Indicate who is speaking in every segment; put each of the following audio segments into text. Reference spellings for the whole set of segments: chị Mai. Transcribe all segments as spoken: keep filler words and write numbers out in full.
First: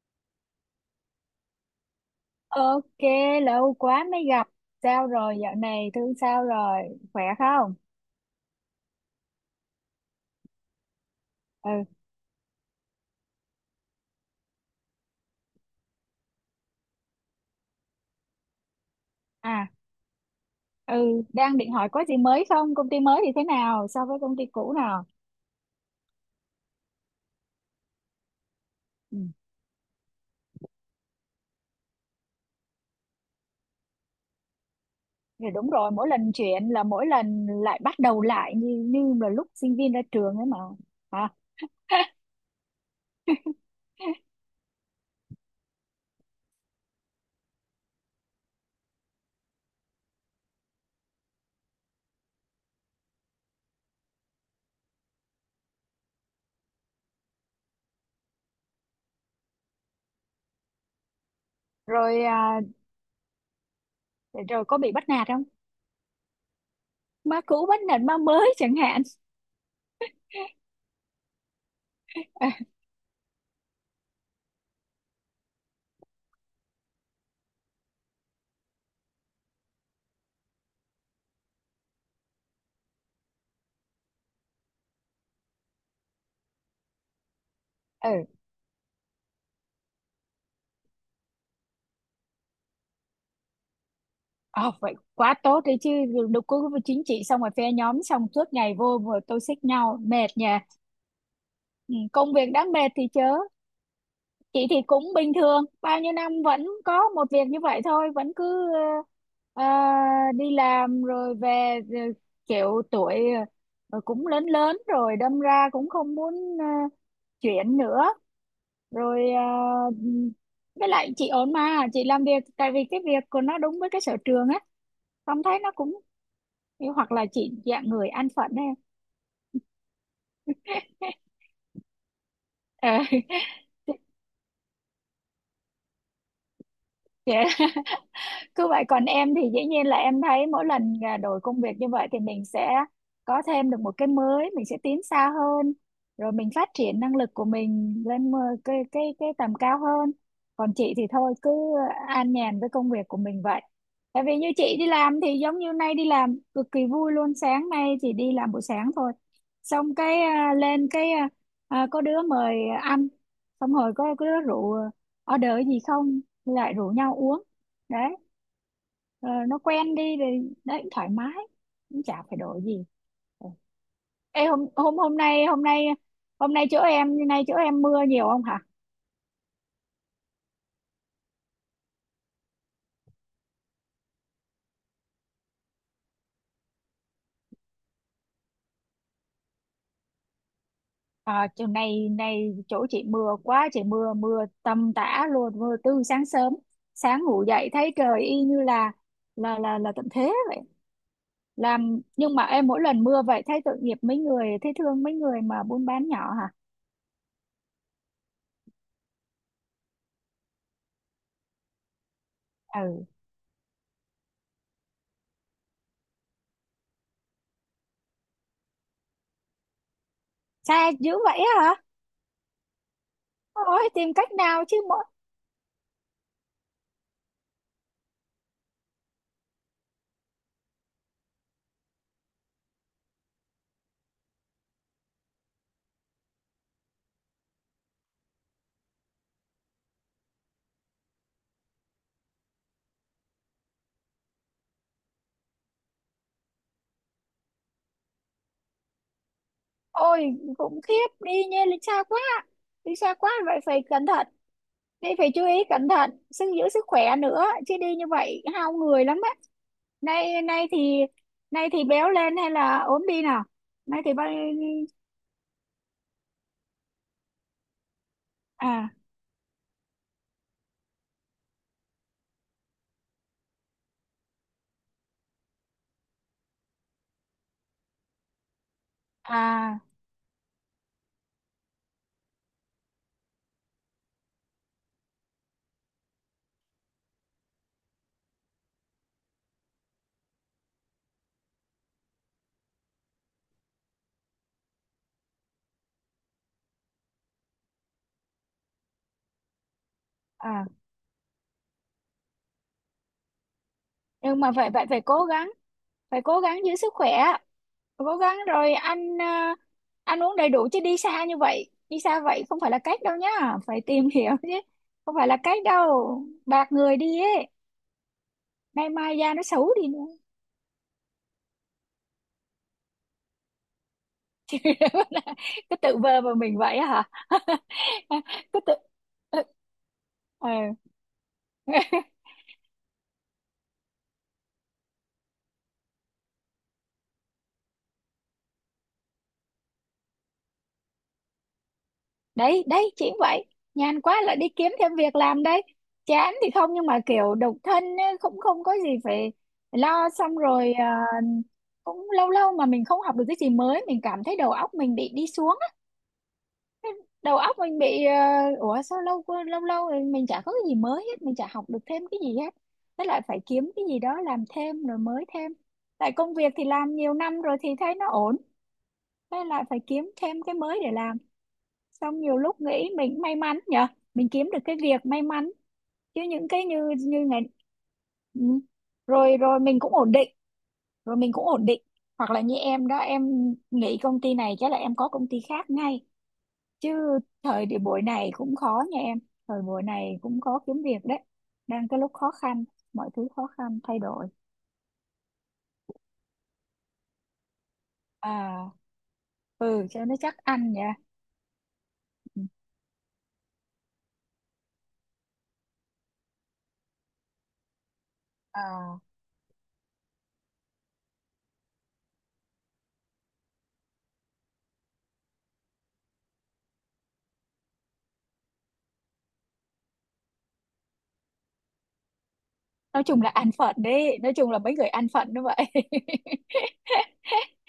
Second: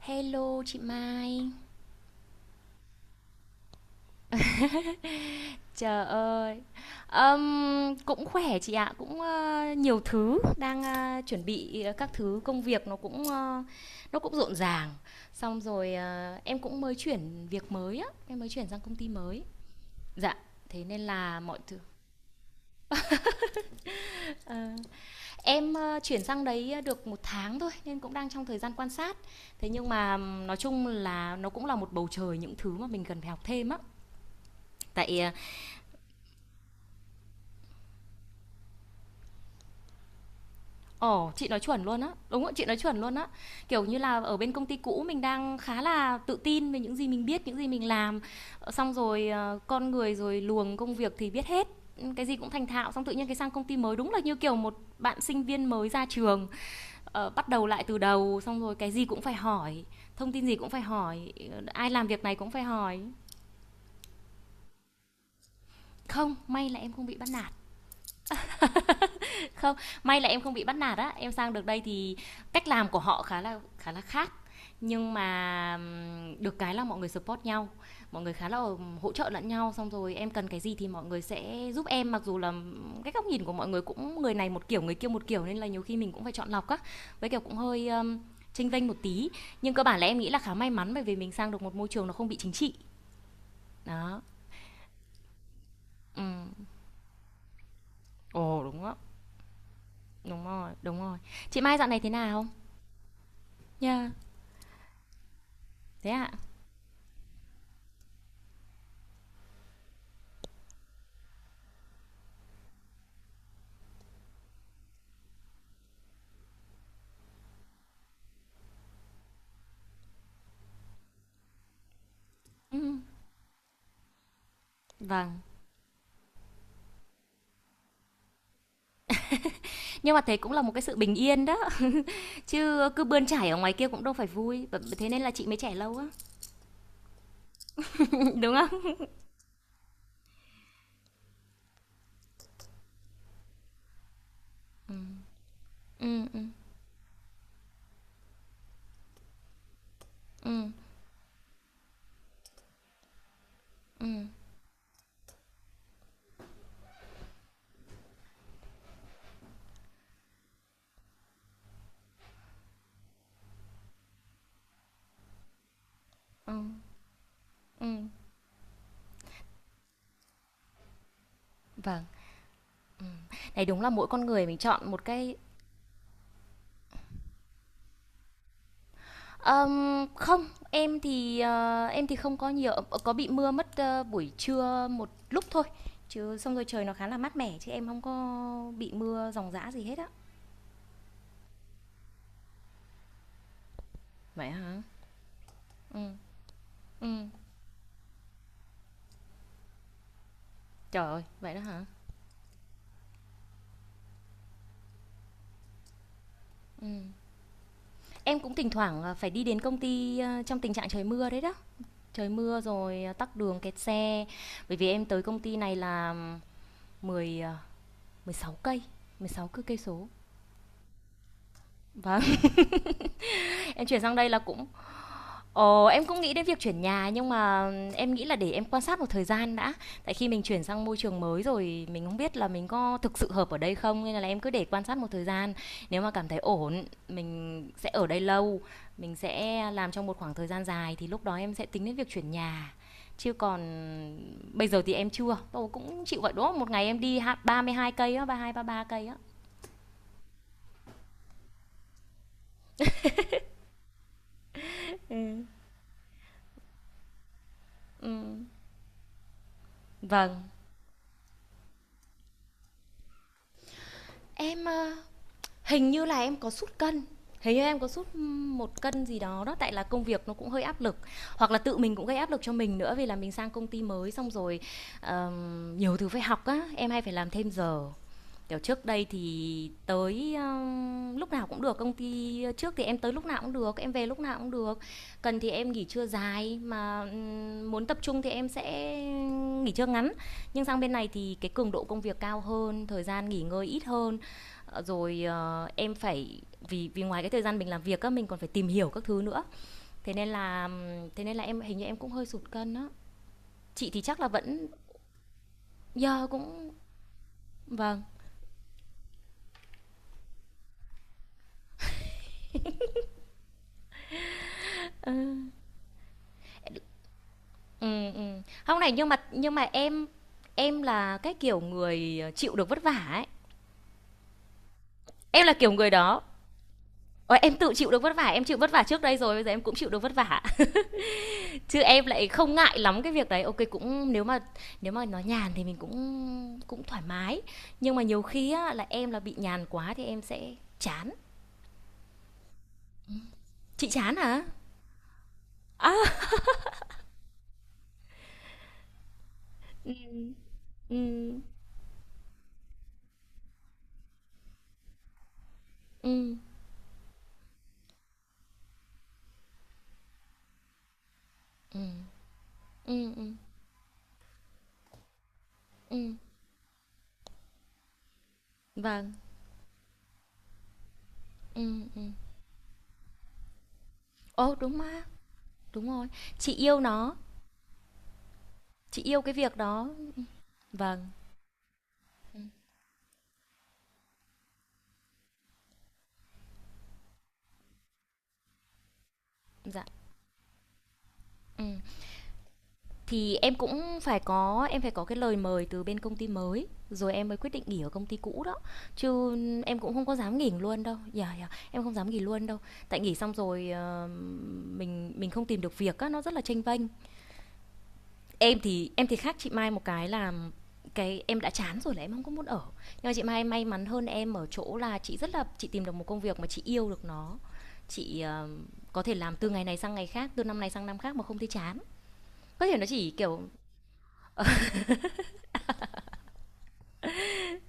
Speaker 1: Hello chị Mai.
Speaker 2: Ok, lâu quá mới gặp. Sao rồi, dạo này
Speaker 1: Trời
Speaker 2: thương sao
Speaker 1: ơi.
Speaker 2: rồi, khỏe không?
Speaker 1: Ừm, cũng khỏe chị ạ, cũng ờ, nhiều thứ đang ờ, chuẩn
Speaker 2: Ừ,
Speaker 1: bị ờ, các thứ công việc nó cũng ờ, nó cũng rộn ràng. Xong rồi ờ, em cũng mới chuyển việc mới á, em mới chuyển sang công ty mới.
Speaker 2: à,
Speaker 1: Dạ, thế nên
Speaker 2: ừ,
Speaker 1: là
Speaker 2: đang
Speaker 1: mọi
Speaker 2: định
Speaker 1: thứ.
Speaker 2: hỏi có gì mới không? Công ty mới thì thế nào so với công ty
Speaker 1: Ờ,
Speaker 2: cũ nào?
Speaker 1: em ờ, chuyển sang đấy ờ, được một tháng thôi nên cũng đang trong thời gian quan sát.
Speaker 2: Ừ.
Speaker 1: Thế nhưng mà ừm, nói chung là nó cũng là một bầu trời những thứ mà mình cần phải học thêm á. Tại.
Speaker 2: Thì đúng rồi, mỗi lần chuyện là mỗi lần lại bắt đầu lại như như là lúc sinh viên ra trường ấy mà. Hả?
Speaker 1: Ồ, chị nói chuẩn luôn á. Đúng ạ, chị nói chuẩn luôn á. Kiểu như là, ở bên công ty cũ mình đang khá là tự tin về những gì mình biết, những gì mình làm. Ờ, xong rồi, ờ, con người rồi luồng công việc thì biết hết, ưm, cái gì cũng thành thạo, xong tự nhiên cái sang công ty mới đúng là như kiểu một bạn sinh viên mới ra trường, ờ, bắt đầu lại từ đầu, xong rồi cái gì cũng phải hỏi, thông tin gì cũng phải hỏi, ờ, ai làm việc
Speaker 2: Rồi
Speaker 1: này cũng
Speaker 2: à,
Speaker 1: phải hỏi.
Speaker 2: rồi có bị bắt nạt không?
Speaker 1: Không, may là em không bị bắt
Speaker 2: Má
Speaker 1: nạt.
Speaker 2: cũ bắt nạt má mới chẳng hạn.
Speaker 1: Không, may là em không bị bắt nạt á, em sang được đây thì cách làm của họ khá là khá là khác. Nhưng mà được cái là mọi người support nhau, mọi người khá là hỗ trợ lẫn nhau, xong rồi em cần cái gì thì mọi người sẽ giúp em, mặc dù là cái góc nhìn của mọi người cũng người này một kiểu, người kia một kiểu nên là nhiều khi mình cũng phải chọn lọc á. Với kiểu cũng hơi um,
Speaker 2: Ừ,
Speaker 1: chênh vênh một tí, nhưng cơ bản là em nghĩ là khá may mắn bởi vì mình sang được một môi trường nó không bị chính trị. Đó.
Speaker 2: ờ, vậy quá tốt đấy chứ,
Speaker 1: Ừ.
Speaker 2: đục cứ chính trị xong rồi phe nhóm xong suốt
Speaker 1: Ồ
Speaker 2: ngày
Speaker 1: đúng á.
Speaker 2: vô vừa toxic nhau, mệt
Speaker 1: Đúng
Speaker 2: nhỉ.
Speaker 1: rồi, đúng rồi. Chị Mai dạo
Speaker 2: Ừ,
Speaker 1: này thế
Speaker 2: công
Speaker 1: nào?
Speaker 2: việc đã mệt thì chớ
Speaker 1: Nha, yeah.
Speaker 2: chị thì cũng bình thường, bao
Speaker 1: Thế
Speaker 2: nhiêu
Speaker 1: ạ?
Speaker 2: năm
Speaker 1: À?
Speaker 2: vẫn có một việc như vậy thôi vẫn cứ ờ, ờ, đi làm rồi về rồi, kiểu tuổi ờ, cũng lớn lớn rồi đâm ra cũng không muốn ờ, chuyển nữa rồi ờ, với lại chị ổn mà, chị làm việc tại
Speaker 1: Ừ.
Speaker 2: vì cái việc của nó đúng với cái sở trường á,
Speaker 1: Vâng,
Speaker 2: không thấy nó cũng, hoặc là chị dạng người an phận ấy.
Speaker 1: nhưng mà thế cũng là một cái sự bình yên đó.
Speaker 2: Ờ.
Speaker 1: Chứ cứ bươn chải ở ngoài kia cũng đâu phải vui. Thế nên là chị mới trẻ lâu á.
Speaker 2: Chị
Speaker 1: Đúng
Speaker 2: cứ vậy,
Speaker 1: không?
Speaker 2: còn em thì dĩ nhiên là em thấy mỗi lần à, đổi công việc như vậy thì mình sẽ có thêm được một cái mới, mình sẽ tiến xa hơn,
Speaker 1: Ừ,
Speaker 2: rồi
Speaker 1: ừ.
Speaker 2: mình phát triển năng lực của mình lên một cái cái cái tầm cao hơn. Còn chị thì thôi cứ an nhàn với công việc của mình vậy, tại vì như chị đi làm thì giống như nay đi làm cực kỳ vui luôn, sáng nay chỉ đi làm buổi sáng thôi, xong cái à, lên cái à, à, có đứa mời ăn, xong rồi có, có đứa rượu order gì không lại rủ nhau uống đấy. Ờ, nó quen đi thì đấy thoải mái, cũng
Speaker 1: Vâng,
Speaker 2: chả phải đổi gì. Ừ.
Speaker 1: này đúng là mỗi con
Speaker 2: Ê,
Speaker 1: người mình
Speaker 2: hôm
Speaker 1: chọn
Speaker 2: hôm
Speaker 1: một
Speaker 2: hôm
Speaker 1: cái.
Speaker 2: nay hôm nay hôm nay chỗ em nay chỗ em mưa nhiều không hả?
Speaker 1: Ờm, Không, em thì ờ, em thì không có nhiều. Ờ, Có bị mưa mất ờ, buổi trưa một lúc thôi. Chứ xong rồi trời nó khá là mát mẻ, chứ em không có bị mưa ròng rã gì hết á.
Speaker 2: À, chỗ này này chỗ chị mưa quá, chị mưa mưa
Speaker 1: Vậy hả?
Speaker 2: tầm tã luôn, mưa
Speaker 1: Ừ,
Speaker 2: từ sáng sớm.
Speaker 1: ừ.
Speaker 2: Sáng ngủ dậy thấy trời y như là là là là tận thế vậy.
Speaker 1: Trời ơi, vậy đó hả?
Speaker 2: Làm nhưng mà em mỗi lần mưa vậy thấy tội nghiệp mấy người, thấy thương mấy người mà buôn bán nhỏ hả.
Speaker 1: Em cũng thỉnh thoảng ờ, phải đi đến công ty ờ, trong tình trạng trời mưa đấy đó, trời mưa rồi
Speaker 2: Ừ,
Speaker 1: à, tắc đường kẹt xe. Bởi vì em tới công ty này là mười à, mười sáu cây, mười sáu cứ cây số
Speaker 2: xa dữ vậy hả,
Speaker 1: và em
Speaker 2: ôi
Speaker 1: chuyển
Speaker 2: tìm
Speaker 1: sang đây
Speaker 2: cách
Speaker 1: là
Speaker 2: nào
Speaker 1: cũng.
Speaker 2: chứ.
Speaker 1: Ờ, em cũng nghĩ đến việc chuyển nhà nhưng mà em nghĩ là để em quan sát một thời gian đã. Tại khi mình chuyển sang môi trường mới rồi mình không biết là mình có thực sự hợp ở đây không nên là em cứ để quan sát một thời gian. Nếu mà cảm thấy ổn, mình sẽ ở đây lâu, mình sẽ làm trong một khoảng thời gian dài thì lúc đó em sẽ tính đến việc chuyển nhà. Chứ còn bây giờ thì em chưa. Tôi cũng chịu vậy đó, một ngày em đi ha- ba mươi hai cây á, ba ba mươi hai, ba mươi ba cây á.
Speaker 2: Ôi khủng khiếp, đi nha, đi xa quá, đi xa quá vậy phải cẩn thận, đi phải chú ý cẩn thận sức, giữ sức khỏe nữa chứ đi như
Speaker 1: Ừ.
Speaker 2: vậy hao người lắm á.
Speaker 1: Vâng.
Speaker 2: Nay nay thì, nay thì béo lên hay là ốm đi nào? Nay thì bao.
Speaker 1: Em ờ, hình như là em có sút cân, hình như em có sút một
Speaker 2: À,
Speaker 1: cân gì đó đó, tại là công việc nó cũng hơi áp lực, hoặc là tự mình cũng gây áp lực cho mình nữa, vì là mình sang công ty mới xong rồi ờm, nhiều thứ phải học á, em hay phải làm thêm giờ. Kiểu, trước đây thì
Speaker 2: à,
Speaker 1: tới, ơ, lúc nào cũng được, công ty trước thì em tới lúc nào cũng được, em về lúc nào cũng được. Cần thì em nghỉ trưa dài, mà, ừm, muốn tập trung thì em sẽ nghỉ trưa ngắn. Nhưng sang bên này thì cái cường độ công việc cao hơn, thời gian nghỉ ngơi ít hơn, ờ, rồi, ờ, em phải, vì vì ngoài cái thời gian mình làm việc á, mình còn phải tìm hiểu các thứ nữa, thế nên
Speaker 2: à,
Speaker 1: là thế nên là em hình như em cũng hơi sụt cân á. Chị thì chắc là
Speaker 2: nhưng mà
Speaker 1: vẫn
Speaker 2: vậy vậy phải cố gắng,
Speaker 1: giờ,
Speaker 2: phải
Speaker 1: yeah,
Speaker 2: cố gắng
Speaker 1: cũng
Speaker 2: giữ sức khỏe,
Speaker 1: vâng.
Speaker 2: cố gắng rồi ăn à, ăn uống đầy đủ chứ đi xa như vậy, đi xa vậy không phải là cách đâu nhá. Phải tìm hiểu chứ, không phải là cách đâu, bạc người đi ấy,
Speaker 1: Ừm, ừm. Hông
Speaker 2: nay
Speaker 1: này, nhưng mà
Speaker 2: mai da nó
Speaker 1: nhưng mà
Speaker 2: xấu đi
Speaker 1: em
Speaker 2: nữa.
Speaker 1: em là cái kiểu người, ờ, chịu được vất vả ấy, em là kiểu
Speaker 2: Cứ
Speaker 1: người
Speaker 2: tự vờ
Speaker 1: đó.
Speaker 2: vào mình vậy hả?
Speaker 1: Ờ, em tự chịu được vất vả, em chịu
Speaker 2: Cứ
Speaker 1: vất
Speaker 2: tự.
Speaker 1: vả trước đây rồi,
Speaker 2: Ừ.
Speaker 1: bây giờ em cũng chịu được vất vả,
Speaker 2: Ờ.
Speaker 1: chứ em lại không ngại lắm cái việc đấy. Ok, cũng nếu mà, nếu mà nó nhàn thì mình cũng cũng thoải mái, nhưng mà nhiều khi á là em là bị nhàn quá thì em sẽ chán.
Speaker 2: Đấy đấy chỉ vậy,
Speaker 1: Chị
Speaker 2: nhàn
Speaker 1: chán
Speaker 2: quá là
Speaker 1: hả?
Speaker 2: đi kiếm thêm việc làm đấy.
Speaker 1: Á.
Speaker 2: Chán thì không, nhưng mà kiểu độc thân ấy, cũng không có gì phải lo, xong rồi à,
Speaker 1: Ừ,
Speaker 2: cũng lâu lâu mà mình không học được cái gì mới mình cảm thấy đầu óc mình bị đi xuống,
Speaker 1: ừ,
Speaker 2: đầu óc mình bị ờ, ủa sao lâu quá- lâu lâu rồi mình chả có cái gì mới hết, mình chả học
Speaker 1: ừ.
Speaker 2: được thêm cái gì hết. Thế
Speaker 1: Ừm,
Speaker 2: lại
Speaker 1: ừm,
Speaker 2: phải kiếm cái gì đó làm thêm rồi mới thêm, tại
Speaker 1: ừm,
Speaker 2: công việc thì làm nhiều năm rồi thì thấy nó ổn,
Speaker 1: vâng,
Speaker 2: thế lại phải kiếm thêm cái mới để làm.
Speaker 1: ừ, ừ.
Speaker 2: Xong nhiều lúc nghĩ mình cũng may mắn nhở, mình kiếm
Speaker 1: Ồ,
Speaker 2: được cái
Speaker 1: đúng mà,
Speaker 2: việc may mắn,
Speaker 1: đúng rồi,
Speaker 2: chứ những
Speaker 1: chị
Speaker 2: cái
Speaker 1: yêu
Speaker 2: như
Speaker 1: nó.
Speaker 2: như ngày. Ừ.
Speaker 1: Chị yêu cái
Speaker 2: rồi
Speaker 1: việc
Speaker 2: rồi mình
Speaker 1: đó.
Speaker 2: cũng ổn định,
Speaker 1: Vâng.
Speaker 2: rồi mình cũng ổn định. Hoặc là như em đó, em nghỉ công ty này chắc là em có công ty khác ngay, chứ thời điểm buổi này cũng khó nha em, thời
Speaker 1: Dạ.
Speaker 2: buổi này cũng khó kiếm việc đấy,
Speaker 1: Ừ.
Speaker 2: đang cái lúc khó khăn, mọi thứ
Speaker 1: Thì
Speaker 2: khó
Speaker 1: em
Speaker 2: khăn
Speaker 1: cũng
Speaker 2: thay
Speaker 1: phải
Speaker 2: đổi.
Speaker 1: có, em phải có cái lời mời từ bên công ty mới rồi em mới quyết định nghỉ ở công ty cũ đó,
Speaker 2: À,
Speaker 1: chứ em
Speaker 2: ừ,
Speaker 1: cũng không
Speaker 2: cho nó
Speaker 1: có
Speaker 2: chắc
Speaker 1: dám nghỉ
Speaker 2: ăn
Speaker 1: luôn
Speaker 2: nha.
Speaker 1: đâu, dạ dạ em không dám nghỉ
Speaker 2: Ừ.
Speaker 1: luôn đâu. Tại nghỉ xong rồi ờ, mình mình không tìm được việc á nó rất là chênh vênh. em thì
Speaker 2: À,
Speaker 1: em thì khác chị Mai một cái là cái em đã chán rồi là em không có muốn ở. Nhưng mà chị Mai may mắn hơn em ở chỗ là chị rất là, chị tìm được một công việc mà chị yêu được nó. Chị ờ, có thể làm từ ngày này sang ngày khác, từ năm này sang năm khác mà không thấy chán. Có thể nó
Speaker 2: nói
Speaker 1: chỉ
Speaker 2: chung là
Speaker 1: kiểu.
Speaker 2: ăn phận đấy, nói chung là mấy người ăn phận như vậy.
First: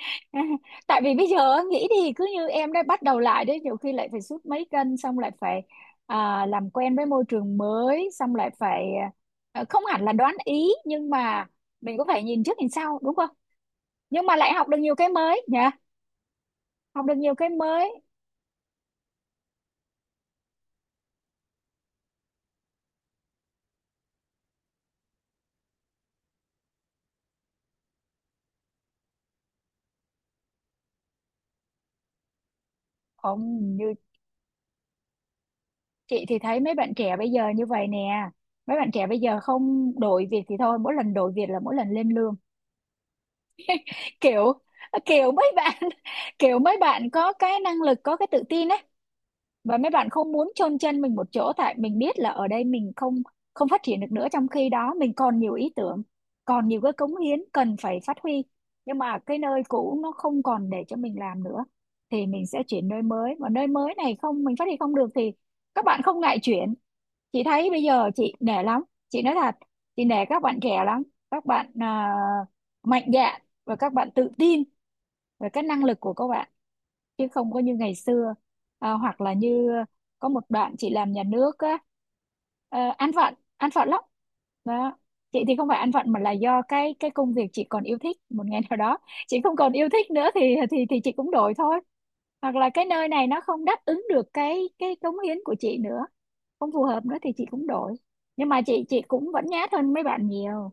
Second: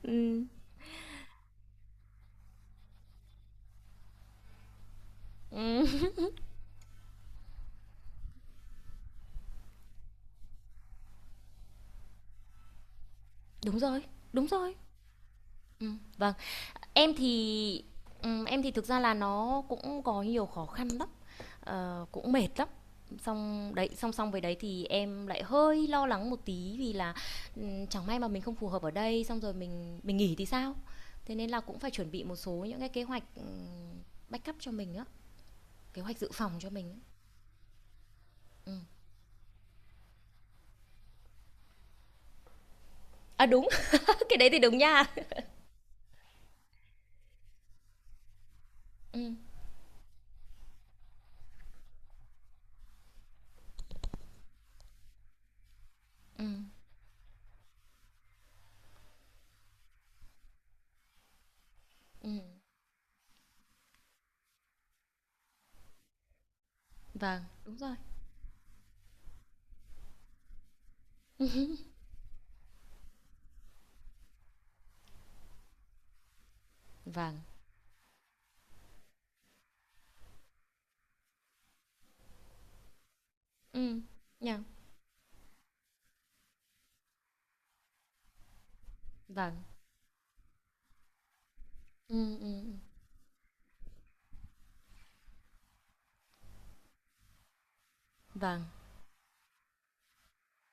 Speaker 1: Ừ,
Speaker 2: Tại vì bây giờ á, nghĩ thì cứ như em đã bắt đầu lại đấy, nhiều khi lại phải sút mấy cân xong lại phải,
Speaker 1: ừ,
Speaker 2: à, làm quen với môi trường mới xong lại phải, à, không hẳn là đoán ý nhưng mà mình cũng phải nhìn trước nhìn sau đúng không.
Speaker 1: đúng rồi,
Speaker 2: Nhưng mà
Speaker 1: đúng
Speaker 2: lại học
Speaker 1: rồi.
Speaker 2: được nhiều cái mới nhỉ,
Speaker 1: Ừ, vâng.
Speaker 2: học
Speaker 1: Em
Speaker 2: được nhiều cái
Speaker 1: thì,
Speaker 2: mới.
Speaker 1: ừ, em thì thực ra là nó cũng có nhiều khó khăn lắm. Ờ, cũng mệt lắm. Xong đấy, song song với đấy thì em lại hơi lo lắng một tí, vì là, ừm, chẳng may mà mình không phù hợp ở đây, xong rồi mình mình nghỉ thì sao? Thế nên là cũng phải chuẩn bị một số những cái kế hoạch,
Speaker 2: Ông
Speaker 1: ừm,
Speaker 2: như,
Speaker 1: backup cho mình á, kế hoạch
Speaker 2: chị
Speaker 1: dự
Speaker 2: thì
Speaker 1: phòng
Speaker 2: thấy
Speaker 1: cho
Speaker 2: mấy
Speaker 1: mình
Speaker 2: bạn
Speaker 1: á.
Speaker 2: trẻ bây giờ như vậy nè, mấy bạn trẻ bây giờ không đổi việc thì thôi, mỗi lần đổi việc là mỗi lần lên lương.
Speaker 1: À, đúng, cái đấy
Speaker 2: kiểu
Speaker 1: thì đúng nha.
Speaker 2: kiểu mấy bạn, kiểu mấy bạn có cái năng lực có cái tự tin ấy,
Speaker 1: Ừm,
Speaker 2: và mấy bạn không muốn chôn chân mình một chỗ, tại mình biết là ở đây mình không không phát triển được nữa, trong khi đó mình còn nhiều ý tưởng,
Speaker 1: ừm,
Speaker 2: còn nhiều cái cống hiến cần phải phát huy, nhưng mà cái nơi cũ nó không còn để cho mình làm nữa thì
Speaker 1: ừm.
Speaker 2: mình sẽ chuyển nơi mới, và nơi mới này không, mình phát triển không được thì các bạn không ngại chuyển.
Speaker 1: Vâng,
Speaker 2: Chị thấy
Speaker 1: đúng
Speaker 2: bây
Speaker 1: rồi.
Speaker 2: giờ chị nể lắm, chị nói thật, chị nể các bạn trẻ lắm, các bạn à, mạnh dạn, và các bạn tự tin về cái năng lực của các bạn, chứ
Speaker 1: Vâng.
Speaker 2: không có như ngày xưa. À, hoặc là như, có một đoạn chị làm nhà nước á, ờ, ăn vận ăn vận lắm.
Speaker 1: Ừm, yeah.
Speaker 2: Đó. Chị thì không phải ăn vận mà là do cái cái công việc chị còn yêu thích, một ngày nào đó chị
Speaker 1: Vâng.
Speaker 2: không còn yêu thích nữa thì, thì thì chị cũng đổi thôi.
Speaker 1: Ừm,
Speaker 2: Hoặc
Speaker 1: ừm,
Speaker 2: là
Speaker 1: ừm.
Speaker 2: cái nơi này nó không đáp ứng được cái cái cống hiến của chị nữa, không phù hợp nữa thì chị cũng đổi. Nhưng mà
Speaker 1: Vâng,
Speaker 2: chị chị cũng vẫn nhát hơn mấy bạn nhiều,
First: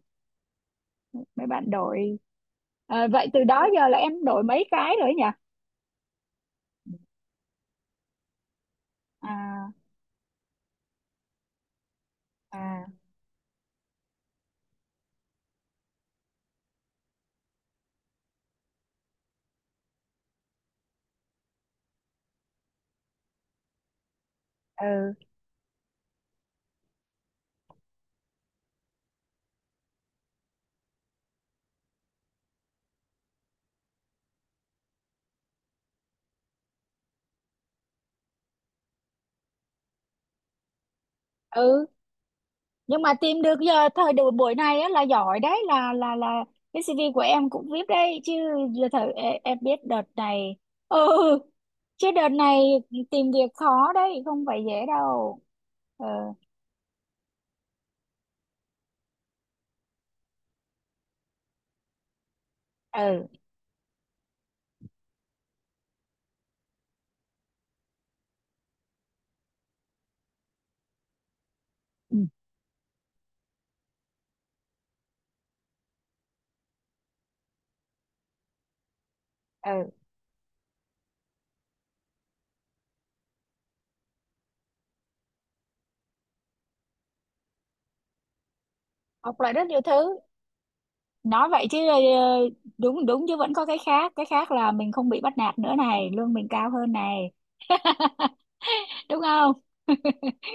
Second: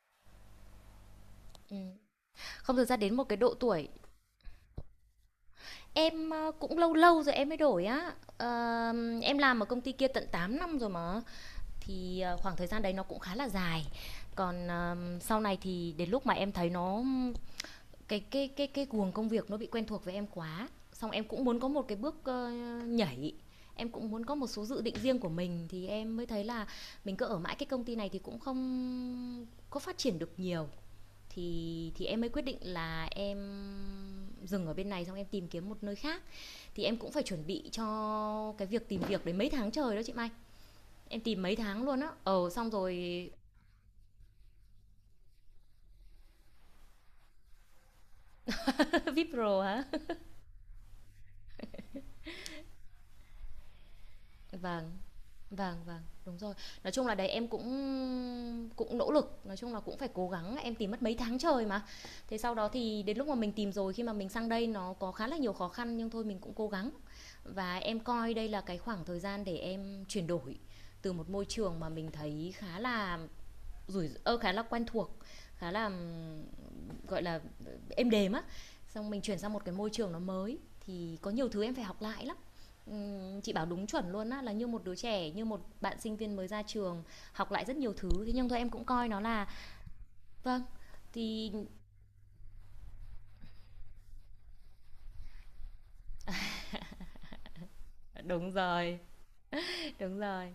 Speaker 2: mấy bạn
Speaker 1: ừm.
Speaker 2: đổi.
Speaker 1: Không, thực ra
Speaker 2: Ờ,
Speaker 1: đến một
Speaker 2: vậy
Speaker 1: cái
Speaker 2: từ
Speaker 1: độ
Speaker 2: đó
Speaker 1: tuổi.
Speaker 2: giờ là em đổi mấy cái rồi ấy nhỉ?
Speaker 1: Em, ờ, cũng lâu lâu rồi em mới đổi á. Ờ, em làm ở
Speaker 2: À,
Speaker 1: công ty kia tận tám năm rồi mà. Thì, ờ, khoảng thời gian
Speaker 2: à,
Speaker 1: đấy nó cũng khá là dài. Còn, ờ, sau này thì đến lúc mà em thấy nó, cái cái cái cái guồng công việc nó bị quen thuộc với em quá, xong em cũng muốn có một cái bước, ơ, nhảy, em cũng muốn có một số dự định
Speaker 2: ừ,
Speaker 1: riêng của mình thì em mới thấy là mình cứ ở mãi cái công ty này thì cũng không có phát triển được nhiều. Thì thì em mới quyết định là em dừng ở bên này xong em tìm kiếm một nơi khác, thì em cũng phải chuẩn bị cho cái việc tìm việc đấy mấy tháng trời đó chị Mai. Em tìm mấy tháng
Speaker 2: ừ,
Speaker 1: luôn á. Ờ xong
Speaker 2: nhưng mà
Speaker 1: rồi
Speaker 2: tìm được giờ thời buổi buổi này á, là giỏi đấy, là là là cái xi vi của em cũng viết đấy chứ, giờ thời
Speaker 1: VIP
Speaker 2: e- em
Speaker 1: Pro hả?
Speaker 2: biết đợt này. Ừ, chứ đợt này tìm việc khó đấy, không phải dễ
Speaker 1: Vâng,
Speaker 2: đâu.
Speaker 1: vâng, vâng,
Speaker 2: Ừ,
Speaker 1: đúng rồi. Nói chung là đấy em cũng cũng nỗ lực, nói chung là cũng phải cố gắng, em tìm mất mấy tháng trời mà. Thế sau đó thì đến
Speaker 2: ừ,
Speaker 1: lúc mà mình tìm rồi, khi mà mình sang đây nó có khá là nhiều khó khăn nhưng thôi mình cũng cố gắng. Và em coi đây là cái khoảng thời gian để em chuyển đổi từ một môi trường mà mình
Speaker 2: ừ,
Speaker 1: thấy khá là rủi ơ khá là quen thuộc, khá là, gọi là êm đềm á, xong mình chuyển sang một cái môi
Speaker 2: ừ.
Speaker 1: trường nó mới thì có nhiều thứ em phải học lại lắm. Chị bảo đúng chuẩn luôn á, là như một đứa trẻ, như một bạn sinh viên mới ra trường, học lại rất nhiều thứ, thế nhưng thôi em cũng coi nó
Speaker 2: Học
Speaker 1: là.
Speaker 2: lại rất nhiều thứ.
Speaker 1: Vâng.
Speaker 2: Nói
Speaker 1: thì
Speaker 2: vậy chứ ờ, đúng đúng chứ vẫn có cái khác, cái khác là mình không bị bắt nạt nữa này, lương mình cao hơn này,
Speaker 1: Đúng rồi,
Speaker 2: đúng không?
Speaker 1: đúng rồi.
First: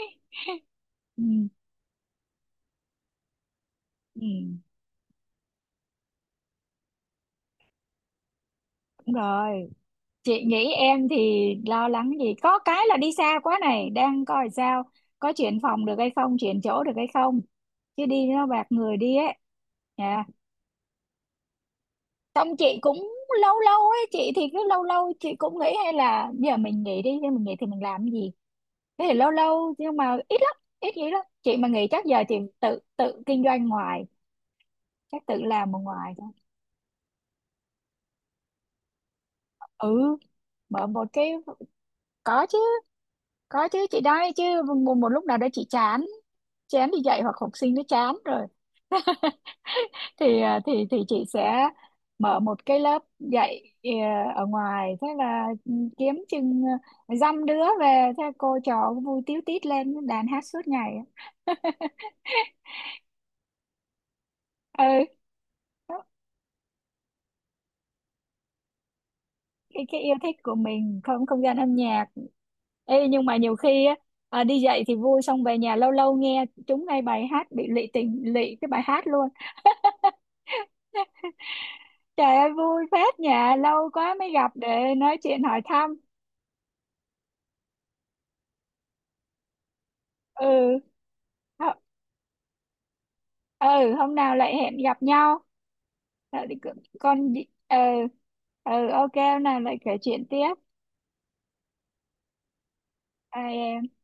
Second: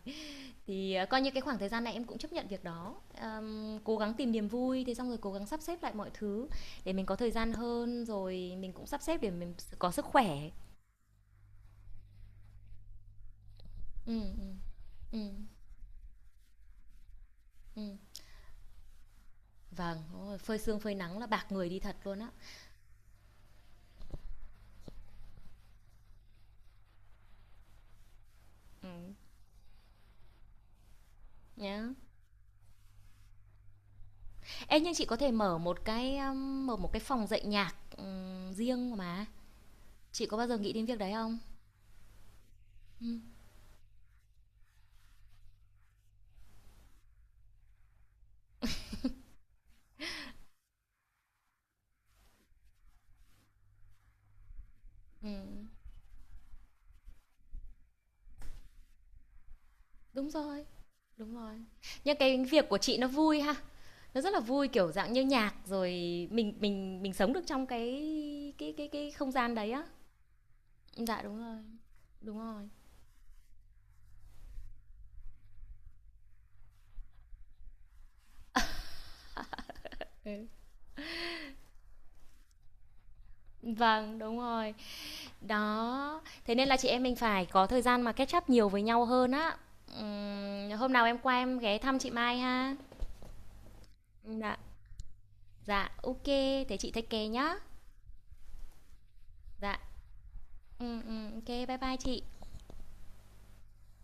Speaker 1: Thì ờ, coi như cái
Speaker 2: Ừ,
Speaker 1: khoảng thời gian này em cũng chấp nhận việc đó. Ờm, cố gắng
Speaker 2: ừ,
Speaker 1: tìm niềm vui, thế xong rồi cố gắng sắp xếp lại mọi thứ để mình có thời gian hơn, rồi mình cũng sắp
Speaker 2: đúng
Speaker 1: xếp để mình
Speaker 2: rồi.
Speaker 1: có sức khỏe.
Speaker 2: Chị nghĩ em thì lo lắng gì, có cái là đi xa quá này,
Speaker 1: Ừ,
Speaker 2: đang
Speaker 1: ừ,
Speaker 2: coi sao
Speaker 1: ừ,
Speaker 2: có chuyển phòng được hay không, chuyển chỗ được hay không,
Speaker 1: ừ,
Speaker 2: chứ đi nó bạc người đi ấy.
Speaker 1: vâng,
Speaker 2: Dạ.
Speaker 1: đúng, phơi sương phơi nắng là bạc người đi thật luôn á.
Speaker 2: Xong chị cũng lâu lâu ấy, chị thì cứ lâu lâu chị cũng nghĩ hay là giờ mình nghỉ đi, nhưng mình nghỉ thì mình làm cái gì, thế
Speaker 1: Ừm,
Speaker 2: thì lâu lâu nhưng mà ít lắm, ít nghĩ lắm, chị mà nghỉ
Speaker 1: nhá.
Speaker 2: chắc giờ chị tự tự kinh doanh ngoài,
Speaker 1: Ê, nhưng chị có
Speaker 2: chắc
Speaker 1: thể
Speaker 2: tự
Speaker 1: mở
Speaker 2: làm ở
Speaker 1: một
Speaker 2: ngoài
Speaker 1: cái,
Speaker 2: thôi.
Speaker 1: ờm, mở một cái phòng dạy nhạc, ừm, riêng mà.
Speaker 2: Ừ,
Speaker 1: Chị có bao giờ nghĩ đến
Speaker 2: mở
Speaker 1: việc
Speaker 2: một
Speaker 1: đấy
Speaker 2: cái,
Speaker 1: không?
Speaker 2: có chứ,
Speaker 1: Ừm,
Speaker 2: có chứ chị đây chứ, một, một lúc nào đó chị chán, chán đi dạy hoặc học sinh nó chán rồi thì à, thì thì chị sẽ mở một cái lớp dạy à, ở ngoài, thế là
Speaker 1: ừm,
Speaker 2: ừ, kiếm chừng à, dăm đứa về, thế cô trò cũng vui tíu tít, lên đàn
Speaker 1: đúng
Speaker 2: hát suốt
Speaker 1: rồi,
Speaker 2: ngày.
Speaker 1: đúng rồi. Nhưng cái việc của chị nó vui ha, nó rất là vui, kiểu,
Speaker 2: Ừ,
Speaker 1: dạng như nhạc rồi mình mình mình sống được trong cái cái cái cái không gian đấy á.
Speaker 2: cái, cái yêu thích của mình,
Speaker 1: Dạ,
Speaker 2: không,
Speaker 1: đúng
Speaker 2: không
Speaker 1: rồi,
Speaker 2: gian âm nhạc.
Speaker 1: đúng rồi.
Speaker 2: Ê, nhưng mà nhiều khi á, à, đi dạy thì vui, xong về nhà lâu lâu nghe chúng ngay bài hát bị lụy tình lụy cái bài hát luôn.
Speaker 1: Ừ.
Speaker 2: Trời ơi vui phết, nhà lâu quá
Speaker 1: Vâng,
Speaker 2: mới
Speaker 1: đúng
Speaker 2: gặp
Speaker 1: rồi.
Speaker 2: để nói chuyện hỏi thăm.
Speaker 1: Đó, thế nên là chị em mình phải có thời gian mà catch up nhiều với nhau hơn á. Ừm,
Speaker 2: Ừ,
Speaker 1: hôm nào em qua em
Speaker 2: hо-
Speaker 1: ghé thăm chị Mai ha.
Speaker 2: ừ hôm nào lại
Speaker 1: Dạ.
Speaker 2: hẹn gặp nhau.
Speaker 1: Dạ, ok,
Speaker 2: Đợi đi con,
Speaker 1: thế chị take care
Speaker 2: con.
Speaker 1: nhá.
Speaker 2: Ờ ờ ok hôm nào
Speaker 1: Dạ.
Speaker 2: lại kể chuyện tiếp.
Speaker 1: Ừ ừ, ok, bye bye chị.
Speaker 2: Ai.